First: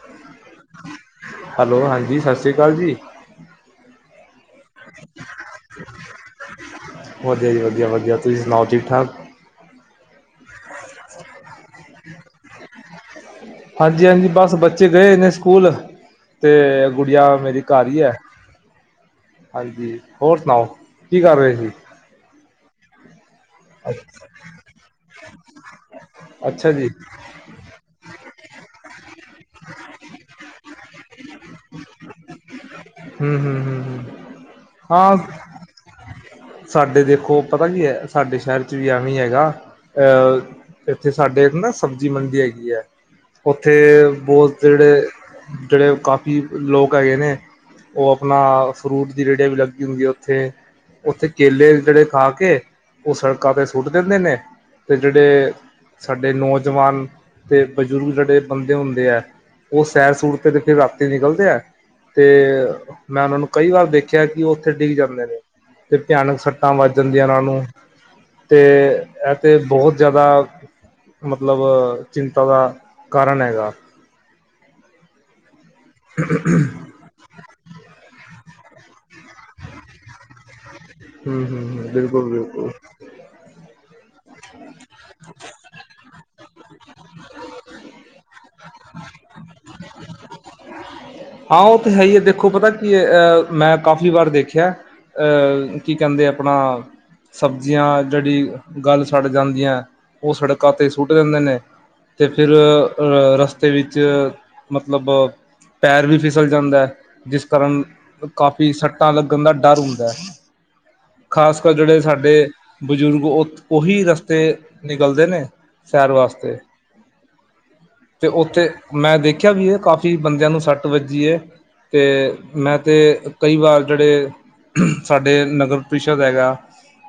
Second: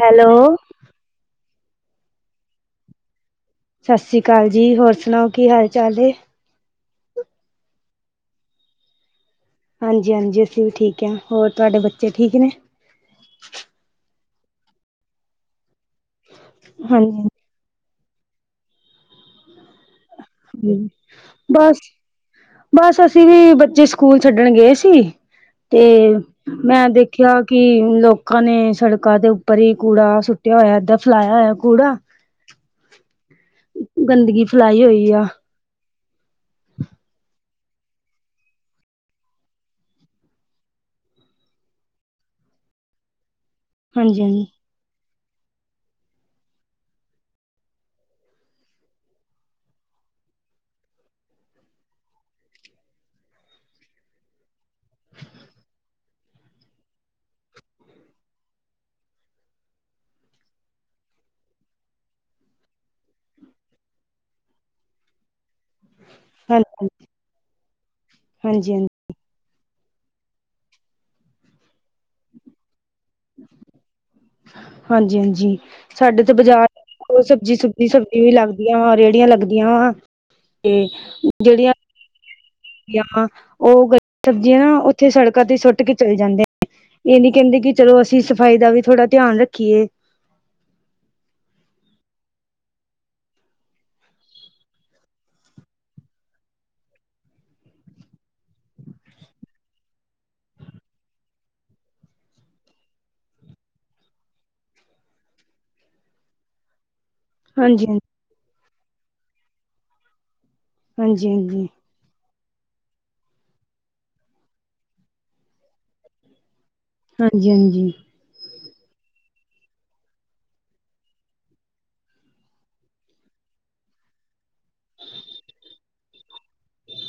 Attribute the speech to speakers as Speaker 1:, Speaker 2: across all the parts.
Speaker 1: Hello
Speaker 2: hello ਹਾਂਜੀ ਸਾਸ੍ਰੀਕਾਲ ਜੀ।
Speaker 1: ਸਾਸਰੀਕਾਲ ਜੀ ਹੋਰ ਸੁਣਾਓ ਕੀ ਹਾਲ ਚਾਲ ਨੇ?
Speaker 2: ਵਧੀਆ ਜੀ ਵਧੀਆ, ਵਧੀਆ ਤੁਸੀ ਸੁਣਾਓ ਠੀਕ ਠਾਕ?
Speaker 1: ਹਾਂਜੀ, ਹਾਂਜੀ ਅਸੀਂ ਵੀ ਠੀਕ ਐ ਹੋਰ ਤੁਆਡੇ ਬੱਚੇ ਠੀਕ ਨੇ?
Speaker 2: ਹਾਂਜੀ, ਹਾਂਜੀ ਬਸ ਬੱਚੇ ਗਏ ਨੇ ਸਕੂਲ ਤੇ ਗੁੜੀਆ
Speaker 1: ਹਾਂਜੀ,
Speaker 2: ਮੇਰੀ ਘਰ ਈ ਆ। ਹਾਂਜੀ ਹੋਰ ਸੁਣਾਓ ਕੀ ਕਰ ਰਹੇ ਸੀ
Speaker 1: ਬਸ, ਬਸ ਅਸੀਂ ਵੀ ਬ ਚੇ ਸਕੂਲ ਛੱਡਣ ਗਏ ਸੀ ਤੇ
Speaker 2: ਅੱਛਾ ਜੀ
Speaker 1: ਮੈਂ ਦੇਖਿਆ ਕਿ ਲੋਕਾਂ ਨੇ ਸੜਕਾਂ ਦੇ ਉੱਪਰ ਹੀ ਕੂੜਾ ਸੁੱਟਿਆ ਹੋਇਆ ਏਦਾਂ ਫੈਲਾਇਆ ਹੋਇਆ ਕੂੜਾ ਕਿ [inaudible]
Speaker 2: ਹੂੰ, ਹੂੰ, ਹੂੰ, ਹੂੰ।
Speaker 1: ਫੈਲਾਈ ਹੋਈ ਆ।
Speaker 2: ਸਾਡੇ ਦੇਖੋ ਪਤਾ ਕੀ ਐ ਸਾਡੇ ਸ਼ਹਿਰ 'ਚ ਵੀ ਐਵੇਂ ਈ ਹੈਗਾ ਅ ਏਥੇ ਸਾਡੇ ਨਾ ਸਬਜ਼ੀ ਮੰਡੀ ਹੇਗੀ ਐ ਓਥੇ
Speaker 1: ਹਾਂਜੀ ਹਾਂਜੀ,
Speaker 2: ਬੌਤ ਜੇੜੇ ਜੇੜੇ ਕਾਫ਼ੀ ਲੋਗ ਹੈਗੇ ਨੇ। ਓ ਆਪਣਾ ਫਰੂਟ ਦੀ ਰੇਹੜੀਆਂ ਵੀ ਲੱਗੀ ਹੁੰਦੀ ਓਥੇ। ਓਥੇ ਕੇਲੇ ਵੀ ਜੇੜੇ ਖਾ ਕੇ ਓ ਸੜਕਾਂ ਤੇ ਸੁੱਟ ਦਿੰਦੇ ਨੇ ਤੇ ਜੇੜੇ ਸਾਡੇ ਨੌਜਵਾਨ ਤੇ ਬਜ਼ੁਰਗ ਜੇੜੇ ਬੰਦੇ ਹੁੰਦੇ ਐ। ਓ ਸੈਰ ਸੂਰ ਤੇ ਫਿਰ ਰਾਤੀ ਨਿਕਲਦੇ ਐ। ਤੇ ਮੈਂ ਓਨਾਂ ਨੂੰ ਕਈ ਵਾਰ ਦੇਖਿਆ ਕਿ ਓ ਓਥੇ ਡਿੱਗ ਜਾਂਦੇ ਨੇ। ਤੇ ਭਿਆਨਕ ਸੱਟਾਂ
Speaker 1: ਹਾਂਜੀ
Speaker 2: ਵੱਜ ਜਾਂਦੀਆਂ ਓਨਾਂ ਨੂੰ ਤੇ
Speaker 1: ਹਾਂਜੀ ਹਾਂਜੀ,
Speaker 2: ਐ ਤੇ ਬਹੁਤ ਜ਼ਿਆਦਾ ਮਤਲਬ ਚਿੰਤਾ ਦਾ ਕਾਰਨ ਹੈਗਾ।
Speaker 1: ਹਾਂਜੀ-ਹਾਂਜੀ ਸਾਡੇ ਤੇ ਬਾਜ਼ਾਰ ਓ ਸਬਜ਼ੀ ਸੁਬਜੀ, ਸਬਜ਼ੀ ਵੀ ਲੱਗਦੀ ਆਂ ਰੇੜੀਆਂ ਲੱਗਦੀਆਂ ਵਾ ਤੇ ਜੇੜੀਆਂ
Speaker 2: ਬਿਲਕੁਲ-ਬਿਲਕੁਲ।
Speaker 1: ਜਾਂ ਓ ਗਲੀ ਸਬਜ਼ੀਆਂ ਨਾ ਉੱਥੇ ਸੜਕਾਂ ਤੇ ਸੁੱਟ ਕੇ ਚਲੇ ਜਾਂਦੇ ਨੇ। ਏਨੀ ਕੈਦੇ ਕਿ ਚਲੋ ਅਸੀਂ ਸਫ਼ਾਈ ਦਾ ਵੀ ਥੋੜ੍ਹਾ ਧਿਆਨ ਰੱਖੀਏ।
Speaker 2: ਹਾਂ ਓ ਤਾਂ ਹੈ ਈ ਐ ਦੇਖੋ ਪਤਾ ਕੀ ਏ ਮੈਂ ਕਾਫ਼ੀ ਵਾਰ ਦੇਖਿਆ। ਐ ਕੀ ਕਹਿੰਦੇ ਆਪਣਾ ਸਬਜ਼ੀਆਂ ਜੇੜੀ ਗੱਲ ਸੜ੍ਹ ਜਾਂਦੀਆਂ ਓ ਸੜਕਾਂ ਤੇ ਸੁੱਟ ਦਿੰਦੇ ਨੇ। ਤੇ ਫੇਰ ਰਸਤੇ ਵਿੱਚ ਮਤਲਬ ਪੈਰ ਵੀ ਫਿਸਲ ਜਾਂਦਾ ਜਿਸ ਕਾਰਨ
Speaker 1: ਹਾਂਜੀ
Speaker 2: ਕਾਫੀ ਸੱਟਾਂ ਲੱਗਣ ਦਾ ਡਰ ਹੁੰਦਾ ਹੈ
Speaker 1: ਹਾਂਜੀ
Speaker 2: ਖ਼ਾਸ
Speaker 1: ਹਾਂਜੀ
Speaker 2: ਕਰ ਜੇੜੇ ਸਾਡੇ ਬਜ਼ੁਰਗ ਉਹੀ ਰਸਤੇ ਨਿਕਲਦੇ ਨੇ ਸੈਰ ਵਾਸਤੇ।
Speaker 1: ਹਾਂਜੀ-ਹਾਂਜੀ।
Speaker 2: ਤੇ ਉੱਥੇ ਮੈਂ ਦੇਖਿਆ ਵੀ ਕਾਫ਼ੀ ਬੰਦੇਆਂ ਨੂੰ ਸੱਟ ਵੱਜੀ ਐ। ਤੇ ਮੈਂ ਤੇ ਕਈ ਵਾਰ ਜੇੜੇ। ਸਾਡੇ ਨਗਰ ਪ੍ਰੀਸਦ ਹੈਗਾ।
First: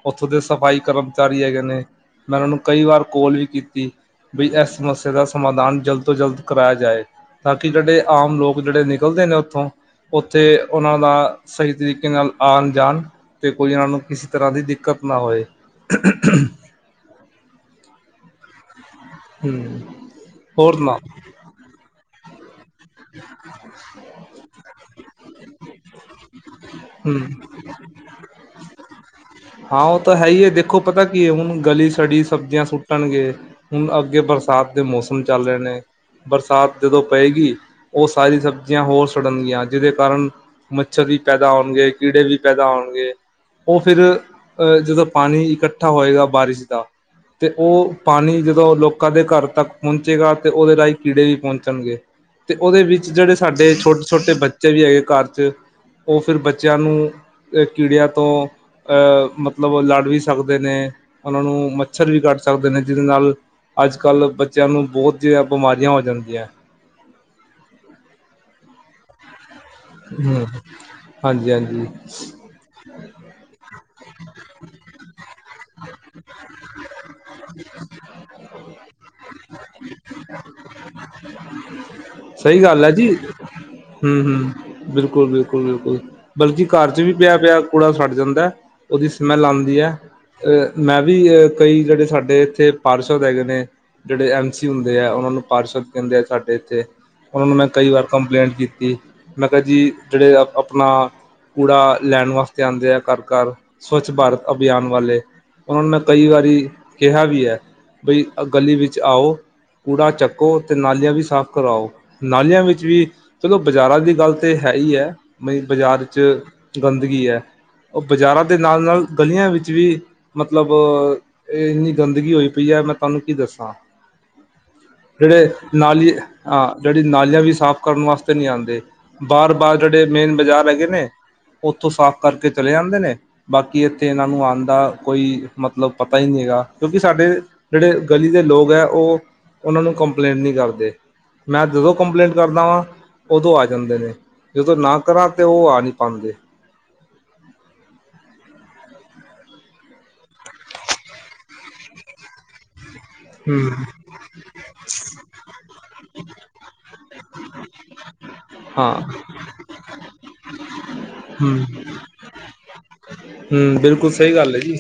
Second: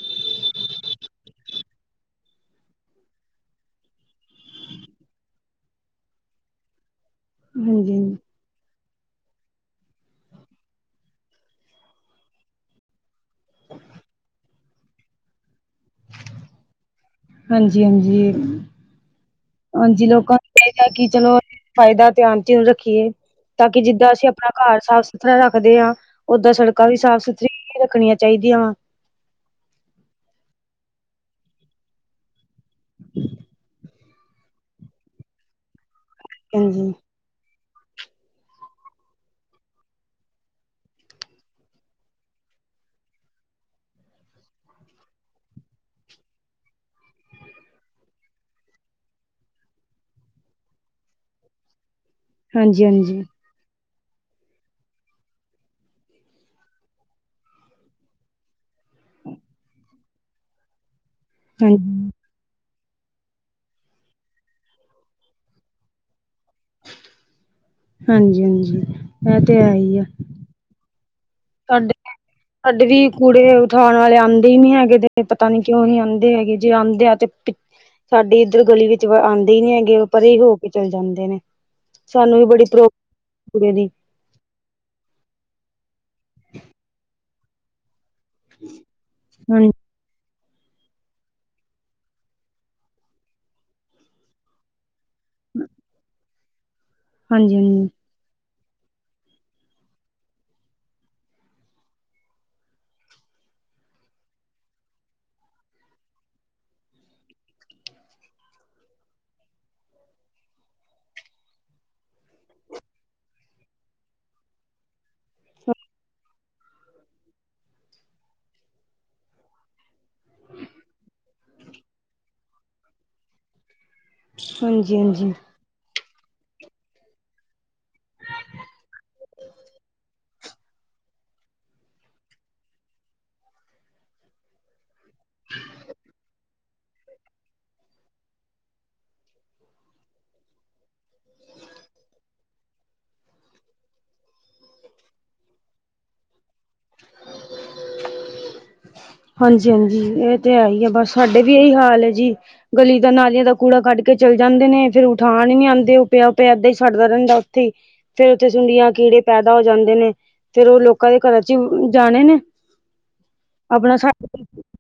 Speaker 2: ਉੱਥੋਂ ਦੇ ਸਫ਼ਾਈ ਕਰਮਚਾਰੀ ਹੈਗੇ ਨੇ ਮੈਂ ਓਨਾ ਨੂੰ ਕਈ ਵਾਰ ਕੋਲ ਵੀ ਕੀਤੀ। ਵੀ ਏਸ ਸਮੱਸਿਆ ਦਾ ਸਮਾਧਾਨ ਜਲਦ ਤੋਂ ਜਲਦ ਕਰਾਇਆ ਜਾਏ ਤਾਂ ਕਿ
Speaker 1: ਹਾਂਜੀ
Speaker 2: ਜੇੜੇ ਆਮ ਲੋਕ ਜੇੜੇ ਨਿਕਲਦੇ ਨੇ ਉੱਥੋਂ ਉੱਥੇ ਉਨਾਂ ਦਾ ਸਹੀ ਤਰੀਕੇ ਨਾਲ ਆਣ-ਜਾਣ ਤੇ ਕੋਈ ਏਨਾਂ ਨੂੰ ਕਿਸੇ ਤਰ੍ਹਾਂ ਦੀ ਦਿੱਕਤ ਨਾ ਹੋਏ।
Speaker 1: ਹਾਂਜੀ, ਹਾਂਜੀ,
Speaker 2: ਹਮ
Speaker 1: ਹਾਂਜੀ ਲੋਕਾਂ ਨੂੰ
Speaker 2: ਹੋਰ
Speaker 1: ਚਾਈਦਾ
Speaker 2: ਸੁਣਾਓ
Speaker 1: ਕਿ ਚਲੋ ਫਾਇਦਾ ਧਿਆਨ ਸਿਰ ਰੱਖੀਏ ਤਾਂ ਕਿ ਜਿੱਦਾਂ ਅਸੀਂ ਆਪਣਾ ਘਰ ਸਾਫ਼-ਸੁਥਰਾ ਰੱਖਦੇ ਹਾਂ। ਓਦਾਂ ਸੜਕਾਂ ਵੀ
Speaker 2: ਹਮ
Speaker 1: ਸਾਫ਼-ਸੁਥਰੀਆਂ ਰੱਖਣੀਆਂ ਚਾਈਦੀਆਂ ਵਾ।
Speaker 2: ਹਾਂ ਓਤਾਂ ਹੈ ਈ ਏ ਦੇਖੋ ਪਤਾ ਕੀ ਹੈ ਹੁਣ ਗਲੀ ਸੜੀ ਸਬਜ਼ੀਆਂ ਸੁੱਟਣਗੇ ਹੁਣ ਅੱਗੇ ਬਰਸਾਤ ਦੇ ਮੌਸਮ ਚੱਲ ਰਹੇ ਨੇ ਬਰਸਾਤ
Speaker 1: ਹਾਂਜੀ
Speaker 2: ਜਦੋਂ ਪਏਗੀ ਓ ਸਾਰੀ ਸਬਜ਼ੀਆਂ ਹੋਰ ਸੜਨਗੀਆਂ ਜਿਹਦੇ ਕਾਰਨ ਮੱਛਰ ਵੀ ਪੈਦਾ ਹੋਣਗੇ ਕੀੜੇ ਵੀ ਪੈਦਾ ਹੋਣਗੇ। ਓ ਫਿਰ ਐ ਜਦੋਂ ਪਾਣੀ ਇਕੱਠਾ ਹੋਏਗਾ ਬਾਰਿਸ਼ ਦਾ। ਅਤੇ ਓ ਪਾਣੀ ਜਦੋਂ ਲੋਕਾਂ ਦੇ ਘਰ ਤੱਕ ਪੌਂਚੇਗਾ ਅਤੇ ਉਹਦੇ ਰਾਹੀਂ ਕੀੜੇ ਵੀ ਪੌਂਚਣਗੇ। ਤੇ ਓਦੇ
Speaker 1: ਹਾਂਜੀ
Speaker 2: ਵਿੱਚ
Speaker 1: ਹਾਂਜੀ
Speaker 2: ਜੇੜੇ ਸਾਡੇ ਛੋਟੇ-ਛੋਟੇ ਬੱਚੇ ਵੀ ਹੈਗੇ ਘਰ ਚ ਓ ਫਿਰ ਬੱਚਿਆਂ ਨੂੰ ਕੀੜਿਆਂ ਤੋਂ ਮਤਲਬ ਓ ਲੜ ਵੀ ਸਕਦੇ ਨੇ ਉਹਨਾਂ ਨੂੰ
Speaker 1: ਹਾਂਜੀ
Speaker 2: ਮੱਛਰ ਵੀ ਕੱਟ ਸਕਦੇ ਨੇ ਜੀਦੇ ਨਾਲ ਅੱਜਕੱਲ੍ਹ ਬੱਚੇਆਂ ਨੂੰ ਬੋਤ ਜਿਆ ਬਿਮਾਰੀਆਂ ਹੋ ਜਾਂਦੀਆਂ।
Speaker 1: ਹਾਂਜੀ-ਹਾਂਜੀ ਐ ਤੇ ਹੈ ਹੀ ਆ।
Speaker 2: ਹੂੰ, ਹਾਂਜੀ-ਹਾਂਜੀ।
Speaker 1: ਤੁਹਾਡੇ ਸਾਡੇ ਵੀ ਕੂੜੇ ਉਠਾਣ ਵਾਲੇ ਆਂਦੇ ਨੀ ਹੈਗੇ ਤੇ ਪਤਾ ਨੀ ਕਿਉਂ ਹੀ ਆਂਦੇ ਹੈਗੇ ਜੇ ਆਂਦੇ ਆ ਸਾਡੀ ਇੱਧਰ ਗਲੀ ਵਿੱਚ ਆਂਦੇ ਈ ਨੀ ਹੈਗੇ ਪਰੇ ਈ ਹੋ ਕੇ ਚਲੇ ਜਾਂਦੇ ਨੇ ਸਾਨੂੰ ਵੀ ਬੜੀ
Speaker 2: ਸਹੀ ਗੱਲ
Speaker 1: ਪ੍ਰੋਬ
Speaker 2: ਹੈ ਜੀ ਹੂੰ-ਹੂੰ, ਬਿਲਕੁਲ, ਬਿਲਕੁਲ, ਬਿਲਕੁਲ ਬਲਕਿ ਘਰ ਚ ਵੀ ਪਿਆ-ਪਿਆ ਕੂੜਾ ਸੜ ਜਾਂਦਾ। ਓਦੀ ਸਮੈਲ
Speaker 1: ਹਾਂਜੀ
Speaker 2: ਆਂਦੀ ਐ। ਅ ਮੈਂ ਵੀ ਅ ਕਈ ਜੇੜੇ ਸਾਡੇ ਇੱਥੇ ਪਾਰਸ਼ਲ ਰੈਗੇ ਨੇ। ਜੇੜੇ ਐਮ ਸੀ ਹੁੰਦੇ ਆ ਓਨਾਂ ਨੂੰ ਪਾਰਿਸ਼ਦ ਕੈਦੇ ਆ ਸਾਡੇ ਐਥੇ ਓਨਾਂ ਨੂੰ
Speaker 1: ਹਾਂਜੀ
Speaker 2: ਮੈਂ ਕਈ ਵਾਰ ਕੰਪਲੇਂਟ ਕੀਤੀ ਮੈਂ ਕਿਹਾ ਜੀ ਜੇੜੇ ਅ ਆਪਣਾ ਕੂੜਾ ਲੈਣ ਵਾਸਤੇ ਆਂਦੇ ਆ ਘਰ-ਘਰ ਸਵੱਛ ਭਾਰਤ ਅਭਿਆਨ ਵਾਲੇ ਓਨਾ ਨੂੰ ਮੈਂ ਕਈ ਵਾਰੀ ਕਿਹਾ ਵੀ ਹੈ ਬਈ ਆ ਗਲੀ ਵਿੱਚ ਆਓ। ਕੂੜਾ ਚੱਕੋ ਤੇ ਨਾਲੀਆਂ ਵੀ ਸਾਫ਼ ਕਰਾਓ ਨਾਲੀਆਂ ਵਿੱਚ ਵੀ ਚਲੋ ਬਾਜ਼ਾਰਾਂ ਦੀ ਗੱਲ ਤੇ ਹੈ ਹੀ ਹੈ ਬਈ ਬਾਜ਼ਾਰ ਚ ਗੰਦਗੀ ਹੈ ਉਹ ਬਾਜ਼ਾਰਾਂ ਦੇ ਨਾਲ ਨਾਲ ਗਲੀਆਂ ਵਿੱਚ ਵੀ ਮਤਲਬ ਏਨੀ ਗੰਦਗੀ ਹੋਈ ਪਈ ਐ ਮੈਂ ਤਾਨੂੰ ਕੀ ਦੱਸਾਂ।
Speaker 1: ਹਾਂਜੀ ਹਾਂਜੀ
Speaker 2: ਜੜੇ ਨਾਲੀ ਹਾਂ ਜੇੜੀ ਨਾਲੀਆਂ ਵੀ ਸਾਫ਼ ਕਰਨ ਵਾਸਤੇ ਨੀ ਆਂਦੇ। ਬਾਰ-ਬਾਰ ਜੇੜੇ ਮੇਨ ਬਾਜ਼ਾਰ ਹੈਗੇ ਨੇ ਉੱਥੋਂ ਸਾਫ਼ ਕਰਕੇ ਚਲੇ ਜਾਂਦੇ ਨੇ ਬਾਕੀ ਐਥੇ ਏਨਾਂ ਨੂੰ ਆਣ ਦਾ ਕੋਈ ਮਤਲਬ ਪਤਾ ਈ ਨੀ ਹੈਗਾ। ਕਿਉਂਕਿ ਸਾਡੇ ਜੇੜੇ ਗਲੀ ਦੇ ਲੋਕ ਐ ਓ ਓਨਾਂ ਨੂੰ ਕੰਪਲੇਂਟ ਨੀ ਕਰਦੇ ਮੈਂ ਜਦੋਂ ਕੰਪਲੇਂਟ ਕਰਦਾ ਵਾਂ ਓਦੋਂ ਆ ਜਾਂਦੇ ਨੇ ਜਦੋਂ ਨਾ ਕਰਾਂ ਤੇ ਓ ਆ ਨੀ ਪਾਂਦੇ।
Speaker 1: ਹਾਂਜੀ-ਹਾਂਜੀ ਏ ਤੇ ਹੈ ਈ ਆ ਬਸ ਸਾਡੇ ਵੀ ਏਹੀ ਹਾਲ ਹੈ ਜੀ ਗਲੀ ਦਾਂ ਨਾਲੀਆਂ ਦਾ ਕੂੜਾ ਕੱਡ ਕੇ ਚੱਲ ਜਾਂਦੇ ਨੇ ਫੇਰ ਉਠਾਣ ਈ ਨੀ ਆਂਦੇ ਓ ਪਯਾ-ਪਯਾ ਏਦਾਂ ਈ ਸੜਦਾ ਰੈੰਦਾ ਓਥੇ ਈ। ਫੇਰ ਉੱਥੇ ਸੁੰਡੀਆਂ
Speaker 2: ਹਾਂ
Speaker 1: ਕੀੜੇ ਪੈਦਾ ਹੋ ਜਾਂਦੇ ਨੇ ਫੇਰ ਓ ਲੋਕਾਂ ਦੇ ਘਰਾਂ ਚ ਈ ਜਾਣੇ ਨੇ।
Speaker 2: ਹੂੰ
Speaker 1: ਆਪਣਾ
Speaker 2: ਬਿਲਕੁਲ ਸਹੀ
Speaker 1: ਸਾਡੇ
Speaker 2: ਗੱਲ ਏ ਜੀ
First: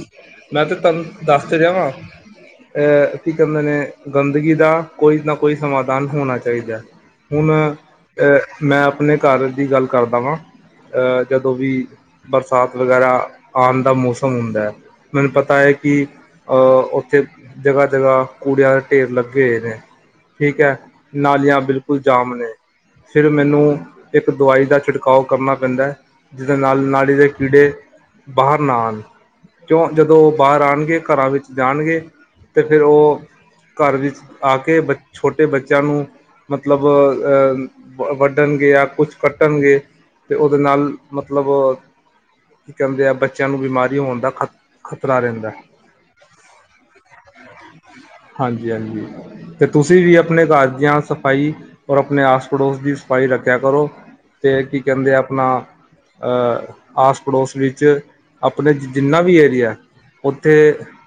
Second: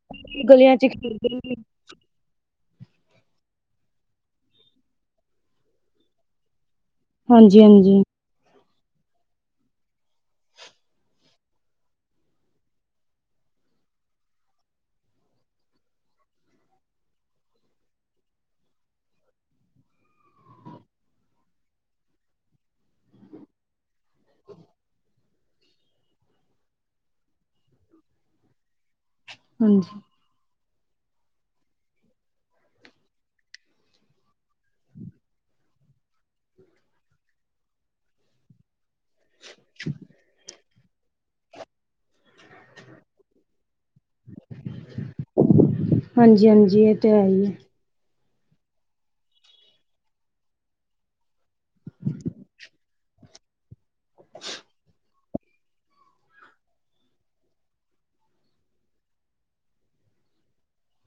Speaker 2: ਮੈਂ ਤੇ
Speaker 1: ਗਲੀਆਂ ਚ
Speaker 2: ਤਾਨੂੰ ਦੱਸ
Speaker 1: ਖੇਡਦੇ
Speaker 2: ਤੇ ਰੇਹਾ ਵਾਂ। ਅਹ ਕੀ ਕੈੰਦੇ ਨੇ ਗੰਦਗੀ ਦਾ ਕੋਈ ਨਾ ਕੋਈ ਸਮਾਧਾਨ ਹੋਣਾ ਚਾਇਦੈ। ਹੁਣ
Speaker 1: ਹਾਂਜੀ ਹਾਂਜੀ
Speaker 2: ਅਹ ਮੈਂ ਆਪਣੇ ਘਰ ਦੀ ਗੱਲ ਕਰਦਾ ਵਾਂ ਅਹ ਜਦੋਂ ਵੀ ਬਰਸਾਤ ਵਗੈਰਾ ਆਣ ਦਾ ਮੌਸਮ ਹੁੰਦਾ। ਮੈਨ ਪਤਾ ਏ ਕਿ ਉੱਥੇ ਜਗ੍ਹਾ-ਜਗ੍ਹਾ ਕੂੜਿਆਂ ਦੇ ਢੇਰ ਲੱਗੇ ਏ ਨੇ। ਠੀਕ ਹੈ ਨਾਲੀਆਂ ਬਿਲਕੁਲ ਜਾਮ ਨੇ। ਫਿਰ ਮੈਨੂੰ ਇੱਕ ਦਵਾਈ ਦਾ ਛਿੜਕਾਓ ਕਰਨਾ ਪੈਂਦਾ। ਜਿਦੇ ਨਾਲ ਨਾਲੀ ਦੇ ਕੀੜੇ ਬਾਹਰ ਨਾ ਆਣ ਕਿਉਂ
Speaker 1: ਹਾਂਜੀ
Speaker 2: ਜਦੋਂ ਬਾਹਰ ਆਣਗੇ ਘਰਾਂ ਵਿੱਚ ਜਾਣਗੇ ਤੇ ਫਿਰ ਓ ਕਾਰ ਵਿੱਚ ਆ ਕੇ ਬ ਛੋਟੇ ਬੱਚਿਆਂ ਨੂੰ ਮਤਲਬ ਅ ਵਢਣ ਗੇ ਯਾ ਕੁਛ ਕੱਟਣਗੇ ਤੇ ਓਦੇ ਨਾਲ ਮਤਲਬ ਕੀ ਕੈੰਦੇ ਆ ਬੱਚ ਬੱਚਿਆਂ ਨੂੰ ਬਿਮਾਰੀ ਹੋਣ ਦਾ ਖ਼ਤ ਖਤਰਾ ਰੈੰਦਾ।
Speaker 1: ਹਾਂਜੀ ਹਾਂਜੀ ਇਹ ਤੇ ਹੈ ਹੀ ਹੈ
Speaker 2: ਹਾਂਜੀ-ਹਾਂਜੀ। ਤੇ ਤੁਸੀਂ ਵੀ ਆਪਣੇ ਘਰ ਦੀਆਂ ਸਫਾਈ ਔਰ ਆਪਣੇ ਆਸ- ਪੜੋਸ ਦੀ ਸਫਾਈ ਰੱਖਿਆ ਕਰੋ। ਤੇ ਕੀ ਕੈੰਦੇ ਆ ਆਪਣਾ ਅਹ ਆਸ-ਪੜੋਸ ਵਿੱਚ ਆਪਣੇ ਜਿੰਨਾ ਵੀ ਏਰੀਆ ਉੱਥੇ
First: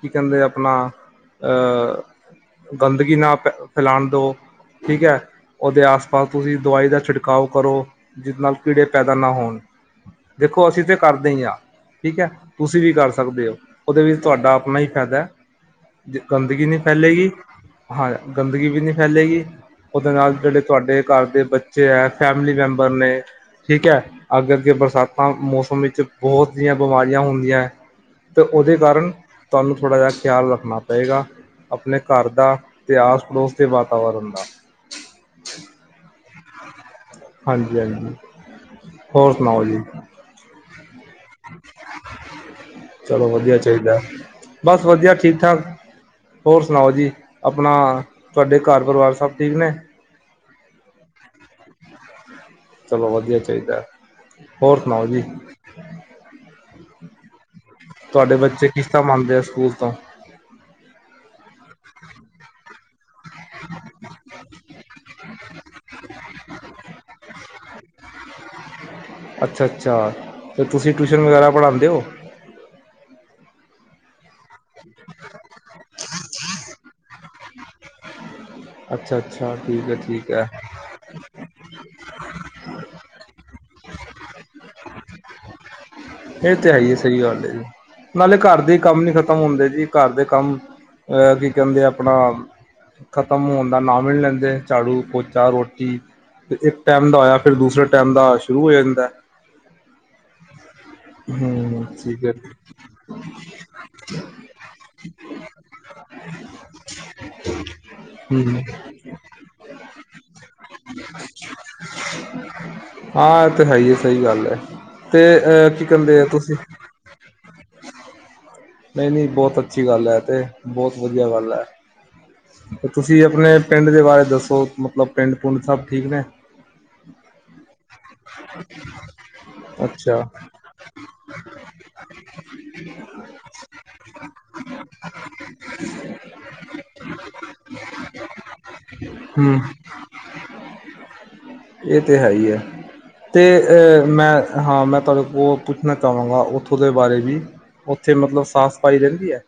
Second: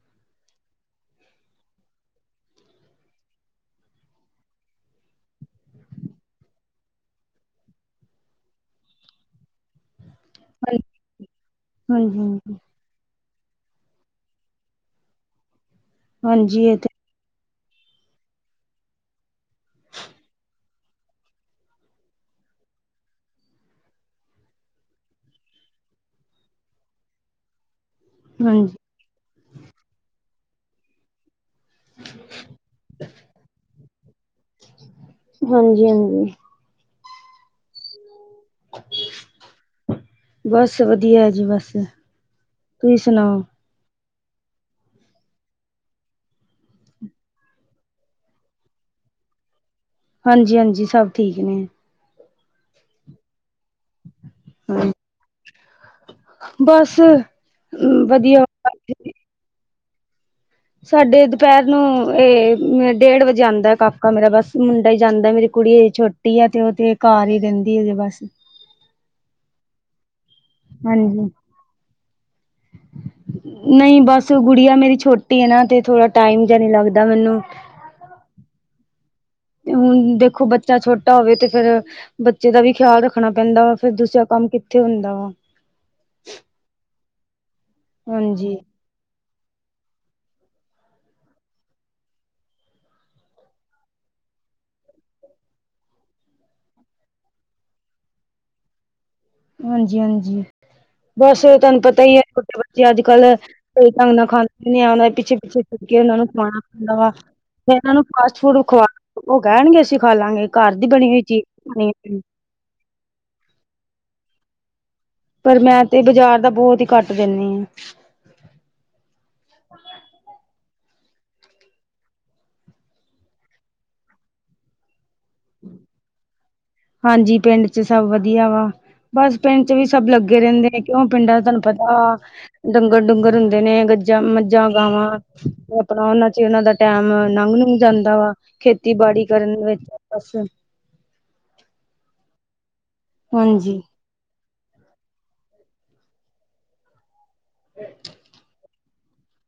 Speaker 2: ਕੀ ਕੈੰਦੇ ਆਪਣਾ ਅ ਗੰਦਗੀ ਨਾ ਫੈਲਾਣ ਦੋ। ਠੀਕ ਹੈ ਉਹਦੇ ਆਸ-ਪਾਸ ਤੁਸੀਂ ਦਵਾਈ ਦਾ ਛਿੜਕਾਓ ਕਰੋ। ਜਿਸ ਨਾਲ ਕੀੜੇ ਪੈਦਾ ਨਾ ਹੋਣ ਦੇਖੋ ਅਸੀਂ ਤੇ ਕਰਦੇ ਆ
Speaker 1: ਹਾਂ ਹਾਂਜੀ
Speaker 2: ਠੀਕ ਐ
Speaker 1: ਹਾਂਜੀ
Speaker 2: ਤੁਸੀਂ ਵੀ ਕਰ ਸਕਦੇ ਓ ਓਦੇ ਵਿੱਚ ਤੁਹਾਡਾ ਆਪਣਾ ਹੀ ਫੈਦਾ
Speaker 1: ਹਾਂਜੀ
Speaker 2: ਗੰਦਗੀ
Speaker 1: ਇਹ
Speaker 2: ਨਹੀਂ
Speaker 1: ਤੇ
Speaker 2: ਫੈਲੇਗੀ ਹਾਂ ਗੰਦਗੀ ਵੀ ਨੀ ਫੈਲੇਗੀ। ਉਹਦੇ ਨਾਲ ਜਿਹੜੇ ਤੁਹਾਡੇ ਘਰ ਦੇ ਬੱਚੇ ਐ ਫੈਮਿਲੀ ਮੈਂਬਰ ਨੇ ਠੀਕ ਐ ਅੱਗੇ-ਅੱਗੇ ਬਰਸਾਤਾਂ ਮੌਸਮ ਵਿੱਚ ਬੋਤ ਦੀਆਂ ਬਿਮਾਰੀਆਂ ਹੁੰਦੀਐ ਤੇ
Speaker 1: ਹਾਂਜੀ
Speaker 2: ਓਦੇ ਕਾਰਨ ਤੁਹਾਨੂੰ ਥੋੜ੍ਹਾ ਜਿਹਾ ਖਿਆਲ ਰੱਖਣਾ ਪਏਗਾ ਆਪਣੇ ਘਰ ਦਾ ਅਤੇ ਆਸ-ਪੜੋਸ ਦੇ ਵਾ ਵਰਨ ਦਾ
Speaker 1: ਹਾਂਜੀ-ਹਾਂਜੀ।
Speaker 2: ਹਾਂਜੀ-ਹਾਂਜੀ।
Speaker 1: ਬਸ ਵਧੀਆ ਏ ਜੀ ਬਸ ਤੁਸੀਂ ਸੁਣਾਓ?
Speaker 2: ਕੀਦਾ, ਬਸ ਵਧੀਆ ਠੀਕ ਠਾਕ। ਹੋਰ ਸੁਣਾਓ ਜੀ, ਆਪਣਾ ਤੁਹਾਡੇ ਘਰ ਪਰਿਵਾਰ ਸਭ ਠੀਕ ਨੇ?
Speaker 1: ਹਾਂਜੀ ਹਾਂਜੀ ਸਭ ਠੀਕ ਨੇ।
Speaker 2: ਚਲੋ ਵਧੀਆ ਹੀ ਚਾਹੀਦਾ ਐ, ਹੋਰ
Speaker 1: ਹਾਂ
Speaker 2: ਸੁਣਾਓ ਜੀ?
Speaker 1: ਬਸ
Speaker 2: ਤੁਹਾਡੇ
Speaker 1: ਵਧੀਆ
Speaker 2: ਬੱਚੇ ਕਿਸ ਟਾਈਮ ਆਂਨਦੇ ਸਕੂਲ ਤੋਂ?
Speaker 1: ਸਾਡੇ ਦੁਪਹਿਰ ਨੂੰ ਏ ਮੇ ਡੇਢ ਵਜੇ ਆਦਾਂ ਕਾਕਾ ਮੇਰਾ ਬਸ ਮੁੰਡਾ ਜਾਂਦਾ ਮੇਰੀ ਕੁੜੀੇ ਛੋਟੀ ਆ ਤੇ ਤੇ ਘਰ ਹੀ ਰਹਿੰਦੀ ਹੈ ਅਜੇ ਬਸ
Speaker 2: ਅੱਛਾ ਅੱਛਾ ਤੇ ਤੁਸੀਂ ਟਿਊਸ਼ਨ
Speaker 1: ਹਾਂਜੀ
Speaker 2: ਵਗੈਰਾ ਪੜ੍ਹਾਉਂਦੇ ਓ?
Speaker 1: ਨਹੀਂ ਬਸ ਗੁੜੀਆ ਮੇਰੀ ਛੋਟੀ ਹੈ ਨਾ ਤੇ ਥੋੜ੍ਹਾ ਟਾਈਮ ਜਿਹਾ ਨਹੀਂ ਲੱਗਦਾ ਮੈਨੂੰ।
Speaker 2: ਅੱਛਾ ਅੱਛਾ। ਠੀਕ ਹੈ
Speaker 1: ਹੂੰ
Speaker 2: ਠੀਕ
Speaker 1: ਦੇਖੋ
Speaker 2: ਹੈ
Speaker 1: ਬੱਚਾ ਛੋਟਾ ਹੋਵੇ ਤੇ ਫੇਰ ਬੱਚੇ ਦਾ ਵੀ ਖਿਆਲ ਰੱਖਣਾ ਪੈਂਦਾ ਵਾ ਫੇਰ ਦੂਸਰਾ ਕੰਮ ਕਿੱਥੇ ਹੁੰਦਾ ਵਾ।
Speaker 2: ਇਹ ਤੇ ਹੈ ਹੀ ਹੈ ਸਹੀ ਗੱਲ ਏ, ਨਾਲੇ
Speaker 1: ਹਾਂਜੀ
Speaker 2: ਘਰ ਦੇ ਕੰਮ ਨੀ ਖ਼ਤਮ ਹੁੰਦੇ ਜੀ ਘਰ ਦੇ ਕੰਮ, ਅਹ ਕੀ ਕਹਿੰਦੇ ਆਪਣਾ ਖਤ ਖਤਮ ਹੋਣ ਦਾ ਨਾਮ ਈ ਨੀ ਲੈਂਦੇ ਝਾੜੂ, ਪੋਚਾ ਰੋਟੀ ਇੱਕ ਟਾਈਮ ਦਾ ਹੋਇਆ ਫਿਰ ਦੂਸਰੇ ਟੈਮ ਦਾ ਸ਼ੁਰੂ ਹੋ ਜਾਂਦਾ ਐ।
Speaker 1: ਹਾਂਜੀ ਹਾਂਜੀ, ਬਸ ਤੁਹਾਨੂੰ
Speaker 2: ਹਮ
Speaker 1: ਪਤਾ ਹੀ ਹੈ
Speaker 2: ਠੀਕ
Speaker 1: ਛੋਟੇ ਬੱਚੇ ਅੱਜ ਕੱਲ ਕੋਈ ਢੰਗ ਨਾਲ ਖਾਂਦੇ ਨੀ ਐ ਉਨਾਂ ਦੇ ਪਿੱਛੇ- ਪਿੱਛੇ ਫਿਰਕੇ ਉਹ ਨੂੰ ਖਾਣਾ ਖੁਵਾਣਾ ਪੈਂਦਾ ਵਾ, ਫੇਰ ਇਨ੍ਹਾਂ ਨੂੰ ਫਾਸਟ
Speaker 2: ਹਮ
Speaker 1: ਫੂਡ ਖੁਵਾ ਲੋ ਉਹ ਕਹਿਣਗੇ ਅਸੀਂ ਖਾ ਲਾਂਗੇ ਘਰ ਦੀ ਬਣੀ ਹੋਈ ਚੀਜ਼ ਬਣੀ ਨੀ ਖਾ
Speaker 2: ਹਾਂ ਇਹ ਤੇ ਹੈ ਹੀ ਹੈ ਸਹੀ ਗੱਲ ਹੈ, ਤੇ
Speaker 1: ਪਰ
Speaker 2: ਅ
Speaker 1: ਮੈਂ
Speaker 2: ਕੀ
Speaker 1: ਤੇ
Speaker 2: ਕਹਿੰਦੇ
Speaker 1: ਬਾਜ਼ਾਰ ਦਾ
Speaker 2: ਤੁਸੀਂ
Speaker 1: ਬਹੁਤ ਹੀ ਘੱਟ ਦਿੰਦੀ ਆ।
Speaker 2: ਨਈ- ਨਈ ਬਹੁਤ ਅੱਛੀ ਗੱਲ ਐ ਤੇ ਬਹੁਤ ਵਧੀਆ ਗੱਲ ਐ। ਤੇ ਤੁਸੀਂ ਆਪਣੇ ਪਿੰਡ ਦੇ ਬਾਰੇ ਦੱਸੋ ਮਤਲਬ ਪਿੰਡ- ਪੁੰਡ ਸਭ ਠੀਕ ਨੇ?
Speaker 1: ਹਾਂਜੀ ਪਿੰਡ ਚ ਸਭ ਵਧੀਆ ਵਾ। ਬਸ ਪਿੰਡ ਚ ਵੀ ਸਭ
Speaker 2: ਅੱਛਾ
Speaker 1: ਲੱਗੇ ਰਹਿੰਦੇ ਨੇ ਕਿਉਂ ਪਿੰਡਾਂ ਚ ਤੁਹਾਨੂੰ ਪਤਾ, ਡੰਗਰ- ਡੁੰਗਰ ਹੁੰਦ ਨੇ ਗੱਜਾਂ ਮੱਝਾਂ, ਗਾਵਾਂ ਮਤਲਬ ਉਹਨਾਂ ਚ ਉਹਨਾਂ ਦਾ ਟੈਮ ਲੰਘ -ਲੁੰਗ ਜਾਂਦਾ ਵਾ। ਖੇਤੀਬਾੜੀ ਕਰਨ
Speaker 2: ਹੂੰ
Speaker 1: ਵਿੱਚ ਬਸ
Speaker 2: ਇਹ ਤਾਂ ਹੈ ਹੀ ਐ, ਤੇ
Speaker 1: ਹਾਂਜੀ
Speaker 2: ਅ ਮੈਂ ਹਾਂ ਮੈਂ ਤੁਹਾਡੇ ਕੋਲ ਪੁੱਛਣਾ ਚਾਹਵਾਂਗਾ ਉੱਥੋਂ ਦੇ ਬਾਰੇ ਵੀ, ਉੱਥੇ ਮਤਲਬ ਸਾਫ- ਸਫਾਈ ਰਹਿੰਦੀ ਹੈ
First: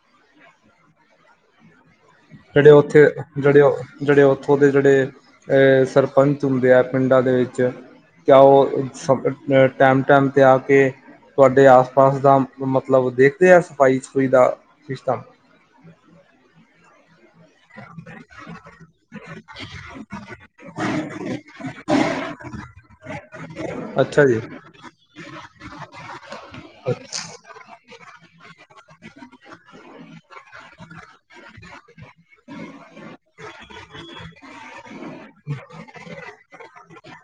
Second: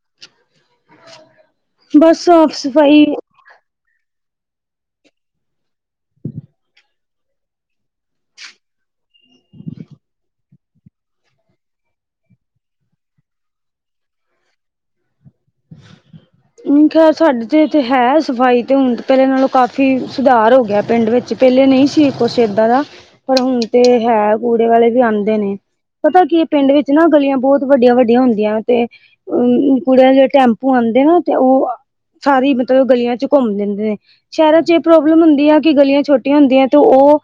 Speaker 1: ਬਸ ਸਾਫ਼
Speaker 2: ਜਿਹੜੇ ਉੱਥੇ
Speaker 1: ਸਫ਼ਾਈ
Speaker 2: ਜਿਹੜੇ -ਜਿਹੜੇ ਉੱਥੋਂ ਦੇ ਜਿਹੜੇ ਸਰਪੰਚ ਹੁੰਦੇ ਆ ਪਿੰਡਾਂ ਦੇ ਵਿੱਚ ਕਿਆ ਉਹ ਸੰਰਪ ਟਾਈਮ -ਟਾਈਮ 'ਤੇ ਆ ਕੇ ਤੁਹਾਡੇ ਆਸ, ਪਾਸ ਦਾ ਮਤਲਬ ਦੇਖਦੇ ਆ ਸਫ਼ਾਈ- ਸਫਾਈ ਦਾ ਰਿਸ਼ਟਮ।
Speaker 1: ਨੀ ਖੈਰ ਸਾਡੇ ਤੋ ਤੇ ਹੈ ਸਫ਼ਾਈ ਤੇ ਹੁਣ ਪਹਿਲੇ ਨਾਲੋਂ ਕਾਫ਼ੀ ਸੁਧਾਰ ਹੋ ਗਿਆ ਪਿੰਡ ਵਿੱਚ ਪਹਿਲੇ ਨਹੀਂ ਸੀ। ਕੁਛ ਏਦਾਂ ਦਾ, ਪਰ ਹੁਣ ਤੇ
Speaker 2: ਅੱਛਾ
Speaker 1: ਹੈ
Speaker 2: ਜੀ
Speaker 1: ਕੂੜੇ ਵਾਲੇ ਵੀ ਆਉਂਦੇ ਨੇ। ਪਤਾ ਕੀ ਪਿੰਡ ਵਿੱਚ ਨਾ
Speaker 2: ਅੱਛਾ,
Speaker 1: ਗਲੀਆਂ ਬਹੁਤ ਵੱਡੀਆਂ- ਵੱਡੀਆਂ ਹੁੰਦੀਆਂ ਤੇ ਅਮ ਕੂੜੇ ਦੇ ਟੈਂਪੂ ਆਉਂਦੇ ਨਾ ਤੇ ਉਹ, ਸਾਰੀ ਮਤਲਬ ਗਲੀਆਂ ਚ ਘੁੰਮ ਦਿੰਦੇ ਨੇ। ਸ਼ਹਿਰਾਂ ਚ ਇਹ ਪ੍ਰੋਬਲਮ ਹੁੰਦੀ ਹੈ ਕਿ ਗਲੀਆਂ ਛੋਟੀਆਂ ਹੁੰਦੀਆਂ ਤੇ ਉਹ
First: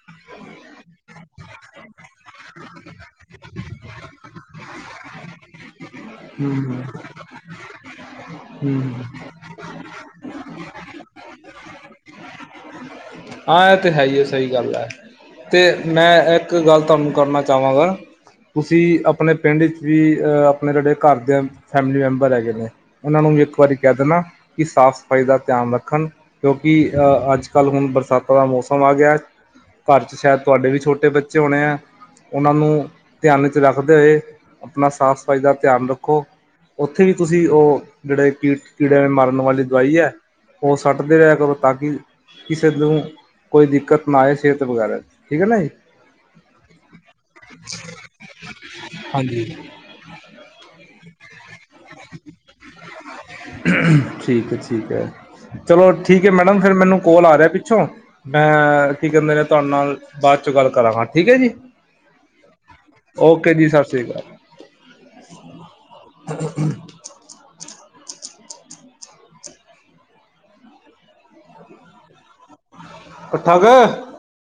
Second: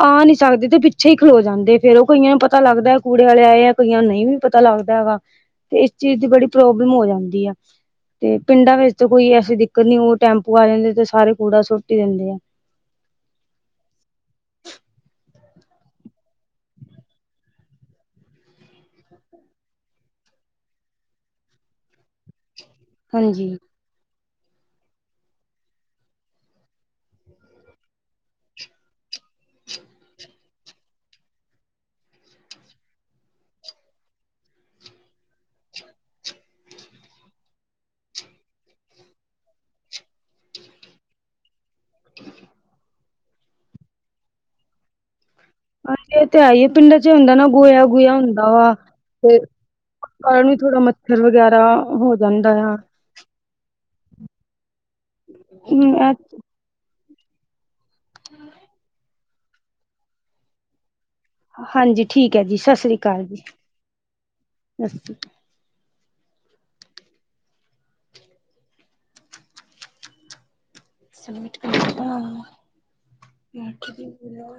Speaker 1: ਆ ਨੀ ਸਕਦੇ ਤੇ ਪਿੱਛੇ ਹੀ ਖਲੋ ਜਾਂਦੇ ਫੇਰ ਉਹ ਕਈਆਂ ਨੂੰ ਪਤਾ ਲੱਗਦਾ ਕੂੜੇ ਵਾਲੇ ਆਏ ਐ ਕਈਆਂ ਨਹੀਂ ਵੀ ਪਤਾ ਲੱਗਦਾ ਹੈਗਾ, ਤੇ ਇਸ ਚੀਜ਼ ਦੀ ਬੜੀ
Speaker 2: ਹੂੰ
Speaker 1: ਪ੍ਰੋਬਲਮ ਹੋ ਜਾਂਦੀ ਐ। ਤੇ ਪਿੰਡਾਂ
Speaker 2: ਹੂੰ
Speaker 1: ਵਿੱਚ
Speaker 2: ਹੂੰ।
Speaker 1: ਤਾਂ ਕੋਈ ਐਸੀ ਦਿੱਕਤ ਨੀ ਉਹ ਟੈਂਪੂ ਆ ਜਾਂਦੇ ਤੇ ਸਾਰੇ ਕੂੜਾ ਸੁੱਟੀ ਹੀ ਦਿੰਦੇ ਐ।
Speaker 2: ਹਾਂ ਇਹ ਤੇ ਹੈ ਹੀ ਸਹੀ ਗੱਲ ਐ। ਤੇ ਮੈਂ ਇੱਕ ਗੱਲ ਤੁਹਾਨੂੰ ਕਰਨਾ ਚਾਹਵਾਂਗਾ। ਤੁਸੀਂ ਆਪਣੇ ਪਿੰਡ 'ਚ ਵੀ, ਆਪਣੇ ਜਿਹੜੇ ਘਰ ਦੇ ਫੈਮਿਲੀ ਮੈਂਬਰ ਹੈਗੇ ਨੇ, ਉਹਨਾਂ ਨੂੰ, ਵੀ
Speaker 1: ਹਾਂਜੀ,
Speaker 2: ਇੱਕ ਵਾਰੀ ਕਹਿ ਦੇਣਾ ਕਿ, ਸਾਫ਼ ਸਫ਼ਾਈ ਦਾ ਧਿਆਨ ਰੱਖਣ ਕਿਉਂਕਿ, ਅੱਜ -ਕੱਲ੍ਹ ਹੁਣ ਬਰਸਾਤਾਂ ਦਾ ਮੌਸਮ ਆ ਗਿਆ ਘਰ 'ਚ ਸ਼ਾਇਦ ਤੁਹਾਡੇ ਵੀ ਛੋਟੇ ਬੱਚੇ ਹੋਣੇ ਆ, ਉਹਨਾਂ ਨੂੰ ਧਿਆਨ ਚ ਰੱਖਦੇ ਹੋਏ ਆਪਣਾ, ਸਾਫ਼ ਸਫ਼ਾਈ ਦਾ ਧਿਆਨ ਰੱਖੋ, ਉੱਥੇ ਵੀ ਤੁਸੀਂ ਉਹ ਜਿਹੜੇ ਕੀ ਕੀੜਿਆਂ ਮਰ ਣੋਂ ਵਾਲੀ ਦਵਾਈ ਹੈ, ਉਹ ਸੱਟਦੇ ਰਿ ਕਰੋ ਤਾਂ ਕਿ, ਕਿਸੇ ਨੂੰ, ਕੋਈ ਦਿੱਕਤ ਨਾ ਆਏ, ਸਿਹਤ ਵਗੈਰਾ, ਠੀਕ ਹੈ ਨਾ ਜੀ
Speaker 1: ਹਾਂਜੀ, ਇਹ ਤੇ, ਹੈ ਹੀਏ ਪਿੰਡਾਂ ਚ ਹੁੰਦਾ ਨਾ,, ਗੋਇਆ- ਗੋਆ ਹੁੰਦਾ ਵਾ
Speaker 2: ਹਾਂਜੀ।
Speaker 1: ਉਸ ਕਾਰਨ ਵੀ, ਥੋੜਾ ਮੱਛਰ ਵਗੈਰਾ ਹੋ ਜਾਂਦਾ ਆ
Speaker 2: ਠੀਕ ਹੈ- ਠੀਕ ਹੈ ਚਲੋ
Speaker 1: ਹੂੰ,
Speaker 2: ਠੀਕ ਹੈ ਮੈਡਮ ਚੱਲੋ ਫਿਰ ਮੈਨੂੰ ਕੋਲ ਆ ਰਿਹਾ ਪਿੱਛੋਂ, ਮੈਂ ਕੀ ਕਹਿੰਦੇ ਨੇ ਤੁਹਾਡੇ ਨਾਲ ਬਾਅਦ ਚ ਗੱਲ ਕਰਾਂਗਾ ਠੀਕ ਹੈ ਜੀ
Speaker 1: ਹਾਂਜੀ, ਠੀਕ ਹੈ ਜੀ, ਸਤਿ ਸ੍ਰੀ ਅਕਾਲ ਜੀ।
Speaker 2: ਓਕੇ ਸਤਿ ਸ਼੍ਰੀ ਹਮ [inaudible]
Speaker 1: ਸੁ [inaudible]
Speaker 2: ਅੱ ਠਗ